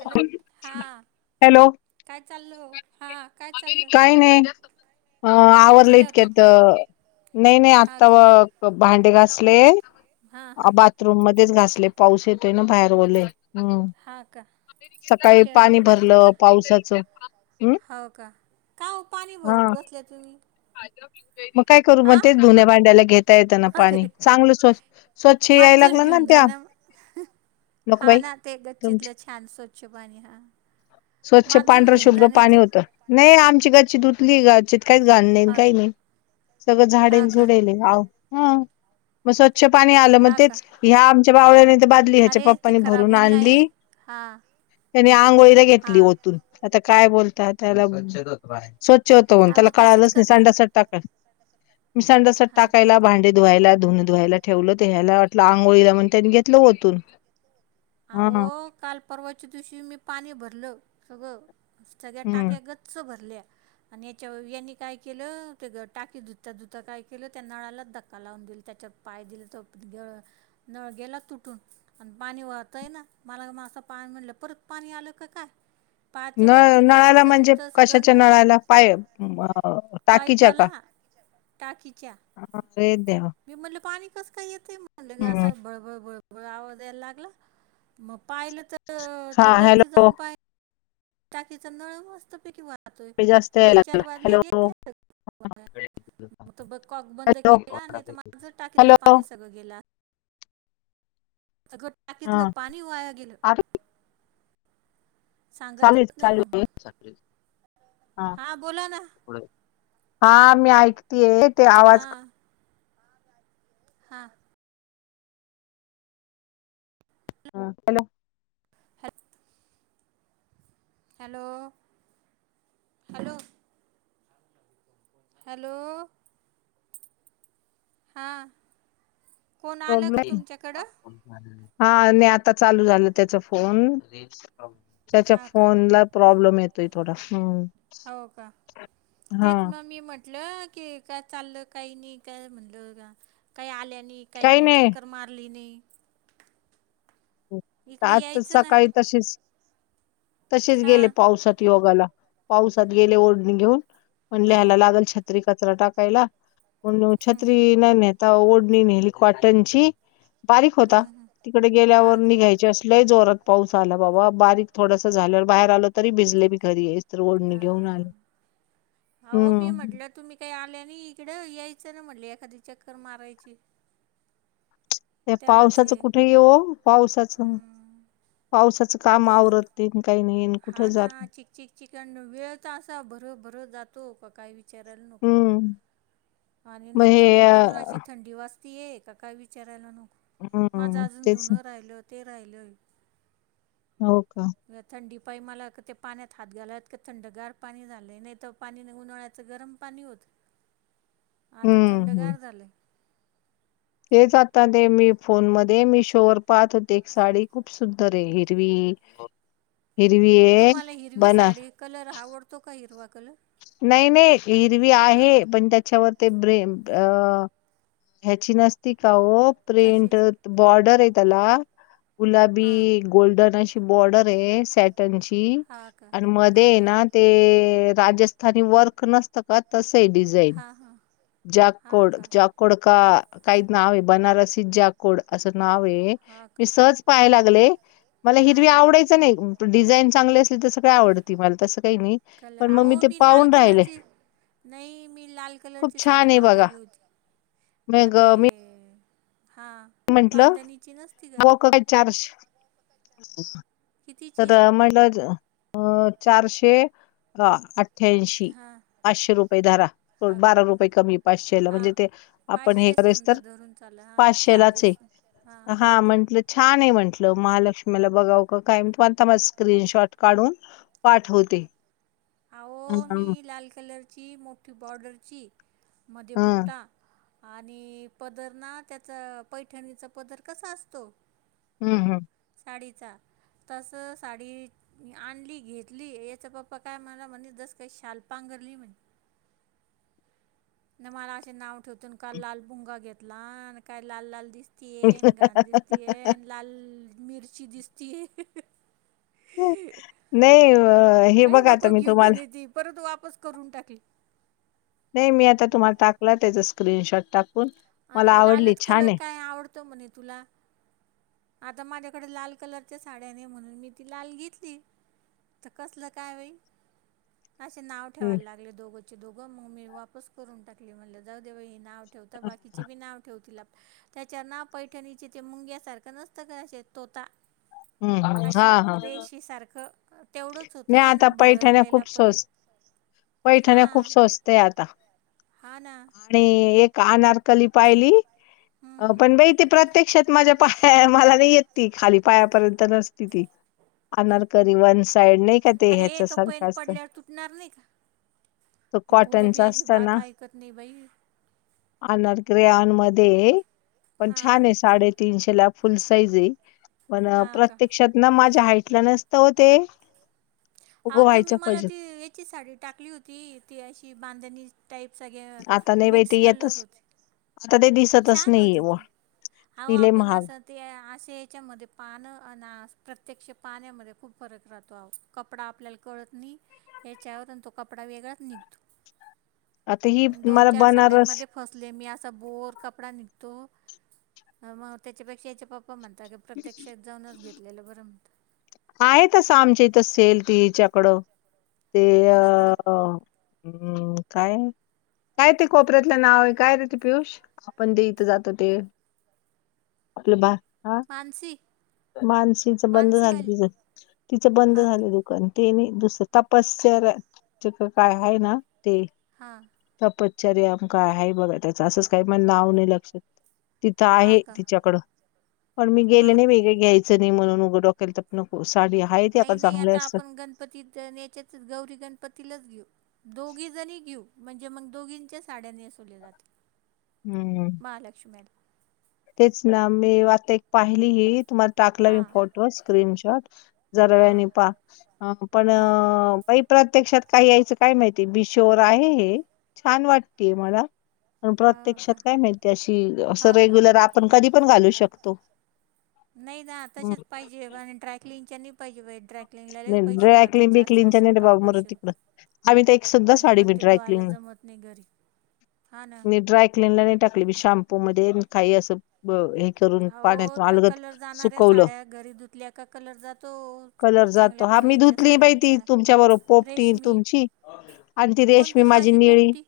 Hello हा काय चाललं हो? हा. काय नाही. अ आवरलं बसल्या होत्या इतक्यात काय नाही नाही हा आत्ता का व भांडे घासले. हां हां बाथरूम मध्येच घासले पाऊस येतोय ना बाहेर ओलं आहं. हम्म हा का सकाळी ओट्यावर पाणी नाही भरलं पावसाचं. हम् हवं का? का ओ पाणी भरत हा बसल्या तुम्ही? मग काय करू मग हां तेच धुण्या भांड्यायला घेता येतना अरे पाणी चांगलं स्व स्वच्छ याय माजून लागलं ना घेऊन त्या जाणा. हा नकबाई ना ते तुमची गच्चितलं छान स्वच्छ पाणी हा स्वच्छ माजून पांढर घेऊन शुभ्र जा नाही पाणी तर होतं. नाही आमची गच्ची धुतली. गच्चीत काहीच घाण नाही हा का काही नाही. सगळं हा झाडेल का झुडेलव [unintelligible] स्वच्छ पाणी आलं मग हा का तेच ह्या आमच्या बावळ्याने ते बादली ह्याच्या पप्पानी भरून आणली हा त्यांनी आंघोळीला घेतली ओतून. आता काय बोलता. त्याला, स्वच्छ होत अहो त्याला तसंच कळालंच नाही करता सांडासात टाकाय मि सांडसात हां टाकायला भांडे धुवायला धुन धुवायला ठेवलं. तर, ह्याला वाटलं अंघोळीला म्हण त्यांनी घेतलं ओतून. हा अहो काल परवाच्या दिवशी मी पाणी भरलं सगळं सगळ्या हम्म टाक्या गच्च च भरल्या आणि याच्या यांनी काय केलं ते टाकी धुता धुता काय केलं त्या नळालाच धक्का लावून दिल त्याच्या पाय दिले तर गळ नळ गेला तुटून आणि पाणी वाह त्या ना मला मा असं पाणी म्हटलं परत पाणी आलं का काय? पाहते नळ वरती गच्ची नळाला जाऊन म्हणजे तर सगळ कशाच्या नळाला पाय टाकीच्या पाईपाला का टाकीच्या. अरे देवा मी म्हटलं पाणी कसं काय येते म्हणलं हम्म असं बळबळबळ आवाज याला लागला. मग पाहिलं तर हा ते वरती हॅलो जाऊन पा टाकीचा नळ मस्त पैकी वाहतोय जास्त यायला दोन लागला चार बादल्या हॅलो गेल्या असल. मग तो कॉक बंद हॅलो केला. नाही तर माझं टाकीतलं हॅलो पाणी सगळं गेला सगळ टाकीतलं हा पाणी वाया गेलं. चालेल सांगतच नाही मग चालले हा बोला ना हा मी ऐक तिये ते हा आवाज हा हा हॅलो. हॅलो हॅलो हॅलो हा कोण आलं का तुमच्याकडं हा आता चालू झालं त्याचा फोन त्याच्या हा का फोन ला प्रॉब्लेम येतोय थोडा हम्म. हो का हा तेच मग मी म्हटलं की काय चाललं काही नाही. काय म्हणलं काय काही आल्या नाही काही नाही चक्कर मारली नाही. इकडे आजच यायचं ना सकाळी तशीच तसेच गेली हा पावसात योगाला पावसात गेले ओढणी घेऊन हा म्हणले याला लागल छ त्री कचरा टाकायला पण हम्म छत्री नाही नेहत. ओढणी नेली कॉटनची बारीक होता हम्म हम्म तिकडे गेल्यावर हा का लई जोरात पाऊस आला बाबा. बारीक थोड झाल्यावर बाहेर आलं तरी भिजले मी घ हा ओढणी घेऊन आले. अहो मी हम्म म्हटलं तुम्ही काही आल्या आणि इकडं यायचं ना म्हटले एखादी चक्कर मारायची. तेवढंच हे पावसाचं कुठे येवो पावसाचं हम्म पावसाचं काम तेच आवरत काई नाई. हा ना चिकचिक चिक वेळ तर असा भर भर जातो का काही विचारायला नको हम. आणि नंतर दुपारून अशी थंडी वाचतीय का काय विचारायला नको. माझं हम्म अजून तेच ना. धुनं राहिल ते राहिलय. हो का. थंडी पाई मला ते पाण्यात हात घालात का थंडगार पाणी झालं नाही तर पाणी उनळायचं गरम. [inaudible] आता हम्म थंडगर झालंय. हेच आता ते मी फोन मध्ये मीशोवरर पाहत होते एक साडी खूप सुंदर आहे हिरवी. हिरवी ये तुम्हाला हिरवी बना. साडी कलर आवडतो का हिवा कलर. नाही नाही हिरवी हां आहे पण त्याच्यावर. ते ब्रे अ ह्यची नसती का ओप प्रिंट कशाची बॉर्डर आहे त्याला गुलाबी. हां गोल्डन अशी बॉर्डर आहे सेट हां का आणि हां मध्ये का ना ते राजस्थानी वर्क नस. का तसं आहे डिझाईन. हां हां हां जाककोड का जाकोड का काही नाव आहे बनारसी जाकोड असं नाव आहे. हां मी का सज पाहा लागले मला हां हिवी हां आवडायच नाही. डिझाईन चांगले असले तर सगळे आडती मला तसं काही नाही. कलर पण आ मग मी ते भी लाल पाहून राहिले कलरची. नाही मी लाल खूप कलरची साडी छान आहे बघा मागवली होती ब मग ते. मी हां. म्हंटलं बांधणीची नसती का वक चर्च. कितीची तर आहे म्हटलं अ चारशे अठ्ठ्यांशी. हां पाचशे रुपये धारा हां बारा रुपये कमी पाचशेला हां म्हणजे ते आपण हे पाचशे करेस समजा तर. धरून चाला हां पाचशेलाच चार्जेस हां एक हा येतील म्हंटलं. छान आहे म्हटलं महालक्ष्मीला बघाव का काय आता मा स्क्रीनशॉट काढून. पाठवते. अहो मी ह लाल कलरची मोठी बॉर्डरची मध्ये ह बुट्टा. आणि पदर ना त्याचा पैठणीचा पदर कसा असतो. हम्म हम्म. साडीचा तस साडी आणली घेतली याचा पप्पा. काय मला म्हण जस काही शालपांगरली म्हणे. न मला असे नाव ठेवतून का लालभुंगा घेतला आणि काय लाल लाल दिस. त येन घाण दिसती येन लाल मिरची दिसती. नाही अ, हे काही बघा आता नको मी घेऊ तुम्हाला म्हणे ती परत वापस करून टाकली. नाही मी आता तुम्हाला टाकला त्याचचा स्क्रीनशॉट टाक. अ लालच कलर काय आवडतो म्हणे तुला. आता माझ्याकडे लाल कलरच्या साड्या नाही म्हणून मी ती लाल घेतली. तर कसलं काय वई. असे नाव हम्म. ठेवायला लागले दोघोचे दोघं मग मी वापस करून टाकली म्हणले जाऊ देव्हा ह नाव बाकीचेी नाव ठेव त्या नाव पैठणी मु्यासारख कनस्तकनचे तोता हम्म, हम्म. हा अशी हा रेशी ह सारखं. तेवढंच होतं नाही आणि आता पैठण्या भरलेला खूप पद स्वस्त हम्म. ते आता. हा ना. आणि, एक आनारकली पाहिली. हं, अ, हं. पण बाई ती प्रत्यक्षात माझ्या पाया मला नाही येत ती, खाली पायापर्यंत नसती ती. अनारकरी वन्स. अरे ये, तो पेन पडल्यावर तुटणार नाही का? तो हे पुरं बी कॉटनचा अजीबात ऐकत नाही बाई. आणारकरी ग्रे आन मध्ये, पण हां छान आहे साडे तीनशेला फुल साईज हेय, पण हां का प्रत्यक्षात ना माझ्या हाईटला नसतं वो ते. हा तुम्ही उगवायच्या मला पाहिजेत ती येची साडी टाकली होती, ती अशी बांधणी टाईप सग्या, आता नाही बाई मिक्स ते कलर येतच होते. आता ते दिसतच छान नाहीये होती व ती, हाव ति लय आपण महाग असत ते अशे याच्यामध्ये, पान आणि प्रत्यक्ष पाण्यामध्ये खूप फरक राहतो आव. कपडा आपल्याला कळत नाही, याच्यावर आणि तो कपडा वेगळाच निघतो. आता ही दोन- मला चार बनारस साड्यांमध्ये फसले मी, असा बोर कपडा निघतो, मग त्याच्यापेक्षा याच्या पप्पा पपा म्हणता, की प्रत्यक्षात जाऊनच घेतलेलं बरं म्हणंता. आहे तसं आमच्या इथ, सेल ते हिच्याकडं ते, कोणाकडं अ हम्म काय? काय ते कोपऱ्यातलं नाव आहे काय रे ते पियुष? आपण ते इथं जातो ते. आपलं बा, हा. मानसी. मानसीच बंद झालं मानसीवाली तिचं, तिचं बंद हां का झालं दुकान, ते नाही दुसरं. तपसर, तिथं काय आहे ना ते. हां. तपश्चर्य का आहे बघा, त्याच असंच काही म्हण, नाव नाही लक्षात. तिथं हां आहे का तिच्याकडं, पण मी गेले हा नाही का वेगळे घ्यायचं नाही म्हणून उघ डोकेला ताप. नको, साडी आहे ते आता चांगले असत. तिथ आणि हेच्यातच, गौरी-गणपतीलाच घेऊ. दोघी जणी घेऊ, म्हणजे मंग दोघींच्या साड्यां नेसवले जाते. हम्म. महालक्ष्मीऍड. तेच ना मी आता एक पाहिली ही, तुम्हाला टाकला मी हां फोटो, स्क्रीनशॉट. जरा हां वेळानी पाहा, पण हां का बाई प्रत्यक्षात काही यायचं काय माहितीय, मिशोवर आहे हे, छान वाटतेय मला. पण हा का प्रत्यक्षात काय माहिती अशी, असं हा का रेग्युलर आपण कधी पण घालू शकतो. नाही ना, तसेच पाहिजे आणि ड्रायकलिंगच्या नाही पाहिजे. ड्रायकलिंगला लई पैसे जातात, ड्रायक्लीन चार- बिकलीनच्या चारशे, अन नाही रे पाच- बाबा मरू पाचशे तिकडं रुपये, आम्ही तर एक सुद्धा आणि साडी मग मी ते धुवायला ड्रायक्लीन जमत घरी. हा ना. लगे टाकली मी, शॅम्पू मध्ये काही असं ब, हे करून अहो पाण्यात त्या अलगत कलर जाणाऱ्या सुकवलं. साड्या घरी धुतल्या का कलर जातो. च- कलर जातो, चांगल्या हा मी पोह्याच्या धुतली बाई ती साड्यांच्या तुमच्या बरोबर पोपटी रेशमी तुमची आणि ती रेशमी कोणती माझी निळी. पोपटी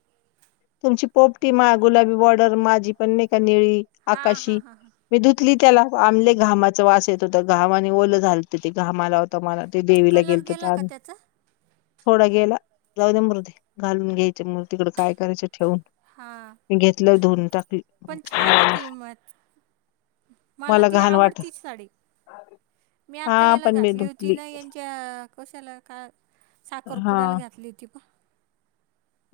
तुमची पोपटी मा, गुलाबी बॉर्डर माझी पण नाही का निळी, हा हा आकाशी. हा हा मी धुतली त्याला आण लई घामाचा वास येत होता घामाने ओलं झालत ते घाम आला होत मला ते देवीला कलर गेलतो गेला त्या का त्याचा थोडा गेला जाऊ द्या मरु दे घालून घ्यायच मरुदे तीकड काय करायचे हा टाकली पण छान आहे ती मथ मला ती घाण वाट आवडतीच साडी, मी आता हा हेला पण मी घातली होती धुतली ना हेच्या त्या कशाला का हा साखरपुड्याला घातली होती पहा.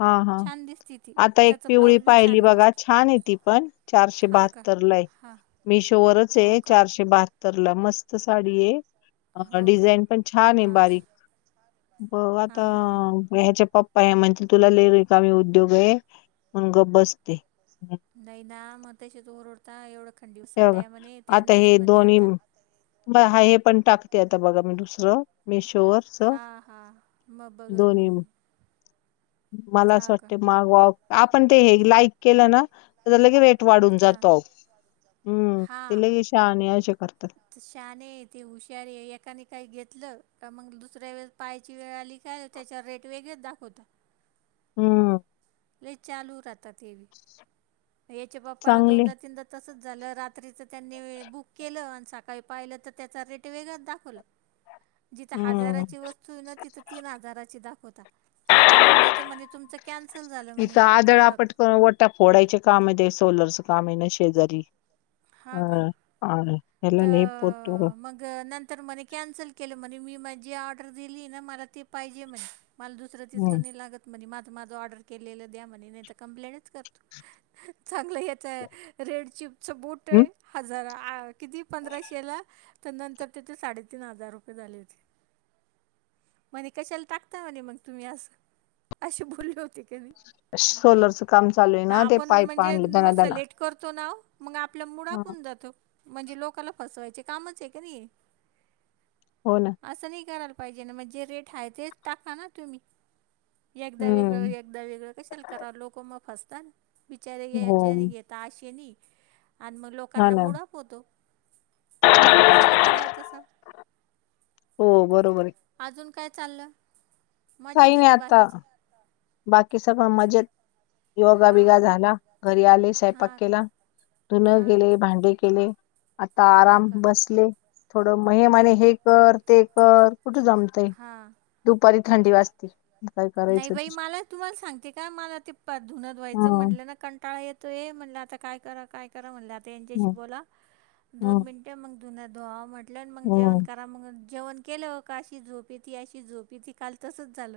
हा हा, दिसती ती आता एक त्याचा पिवळी ब्लाऊज बी पाहिली छान बघा, बसतो छान हे ती पण, चारशे हा का बहात्तरला आहे. हा मिशोवरच हो आहे, का चारशे बहात्तरला मस्त साडी हे. अ हो का डिझाईन पण छान आहे हा का बारीक, बघू आता हां हां हां ह्याच्ये प प्पा म्हणतील तुला लय रीकामी उद्योग आहे, म्हणून गप बसते. हम्म. नाही ना म तशेच ओरडता एवढं खंडभव हे बघा साड्या म्हणे त्या नेस म्हणे आता. पहा हे पण टाकते आता बघा मी दुसरं मिशोवर. हा हा, म बघल मंग. मला आसं वाटत मागवाव आपण ते हे लाईक केलं ना, तेजा लगे रेट वाढून हा जातो आहो, हम्म ते लई शहाने आशे करतात. ते शहाने आहे ते हुशार आहे एकाने काही घेतलं का मंग दुसऱ्या वेळी पहाची वेळ आली का तेच्या वर रेट वेगळे दाखवतात. हम्म, लई चालू राहता ते बी. [inaudible] हेच्या पप्पाला चांगले दोनदा तीनदा तसच झालं रात्रीच त्यांनी बुक केलं, आण सकाळी पाहिलं त त्याचा रेट वेगळाच दाखवला. जिथं हम्म हाजाराची वस्तू हे ना तिथं तीन हाजाराची दाखवता. एकदा दोनदा त म्हणे तुमचं कॅन्सल झालं म्हणे प्रोडक टा फोडायचे काम आहे ते सोलरचं काम आहे ना शेजारी हा आहे. त मंग ग नंतर म्हने कॅन्सल केल म्हने मी माझी ऑर्डर दिली ना मला ती पाहिजे म्हणे, मला दूस दुसरं तिसरं हम्म नई लागत म्हणे माझ माझं ऑर्डर केलेलं द्या म्हणे नाही त कंप्लेनच करतो. चांगलं हेच रेड चिपच बुट आहे हजार आ किती पंधराशेला त नंतर तिथ साडेतीन हजार रुपये झाले होते. म्हणे कशाला टाकता म्हणे मंग तुम्ही आसं? आशे बोलले होते. कमी सोलरचं काम चालू आहे ना ते आपण पाईप म्हणजे आणले मस्त दनादना लेट करतो ना ओ मंग आपल मुड हा ऑफ हून जातो, म्हणजे लोकाला फसवायचे कामच आहे का नाही? हो ना. आसं नाही करायला पाहिजे ना म जे रेट हाय तेच टाका ना तुम्ही, एकदा वेगळं हम्म एकदा वेगळं कशाला करा लोक म फसतान बिचारे हो यायचे आणि घेत ता आशे नाही आण म हा लोकांना ना मुड ऑफ होतो. कशाला करावं तसं? हो बरोबर आहे अजून काय चाललं? मजेत काही हे नाही का आता बाकीचे? बाकी सगळं मजेत, योगा हा बिगा का झाला, घरी आले स्वयपाक हा केला, का धुन हा का? गेले, भांडे केले, आता हा आराम का बसले. थोडं म हे म्हणे हो का हे कर ते कर कुठं जमतय. हां दुपारी थंडी वाजती. नाही बाई मला तुम्हाला सांगते का मला ते धुन धुवायच हम्म म्हटलं ना कंटाळा ये तो ये म्हणलं आता काय करा? काय करा? म्हणलं आता यांच्याशी हम्म बोला दोन हम्म मिनट. मग धुण धुवाव म्हटलट मग जेवण हम्म मग जेवण केलं हो का अशी झोपे ती अशी झोपे त काल तसच झाल.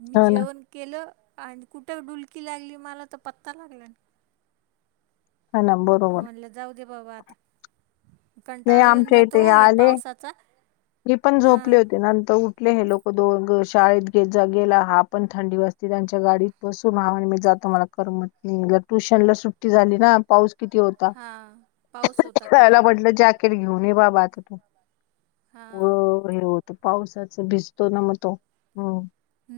मी हो ना जेवण केलं आणि कुठं डुलकी लागली मला तर पत्ता लागला. हो ना बरोबर म्हटलं जाऊ दे बाबा आता. नाही कंटाळा येऊन आमच्या जातो इथे या आले पावसाचा मी पण झोपले हां होती नंतर उठ हे लोक दो शाळेत घेत गेला हा पण थंडी वा असते त्यांच्या गाडीत बसून हा म्हण मी जातो मला. म ट्युशन ला सुट्टी झाली ना पाऊस. किती होता? हां पाऊस होता काल त्याला म्हटलं जॅकेट घेऊन ये बाबा आता तू. हां. त पावसाच भिजतो ना मग तो.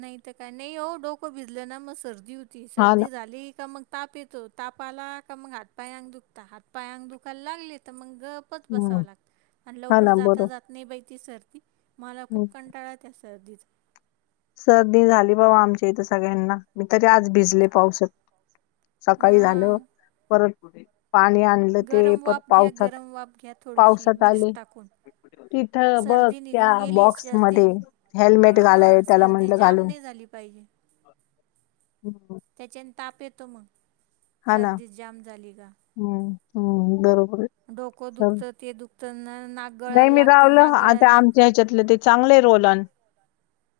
नाहीत काय नाही? हो डोकं भिजलं ना मग सर्दी होती हा ना सर्दी झाली का मग. ताप येतो तापा आला का मग हात पायाक दुखता हात पायाक दुखायला लागले तर मग गप् ख बसाव हम्म लागत आणि हा लवकर ना जाता बरोबर जात नाही बा सर्ती मला हं. खूप कंटाळ त्या सर्दीचा. सर्दी झाली बा आमच्या इथ सगळ्यांना मी तरी आज भिजले पावसात सकाळी झाल हां परत. पाणी आणलं ते गरम पण वाफ घ्या पावसात गरम वाफ घ्या थोडीशी पावसात विक्स आले. टाकून तिथ बघ सर्दी त्या निघून गेली बॉक्स म सर्दी हेल्मेट घालाय हां सर्दी म्हटल घाल जाम नाही झाली पाहिजे त्याच्याने ताप येतो मग हा ना सर्दी जाम झाली का? हम्म हम् बरोबर आहे. डोकं सर- दुखतं ते दुखतंना नाक गळायला लागतं नाक गळायला. ह्याच्यातले ते चांगले रोल आणि.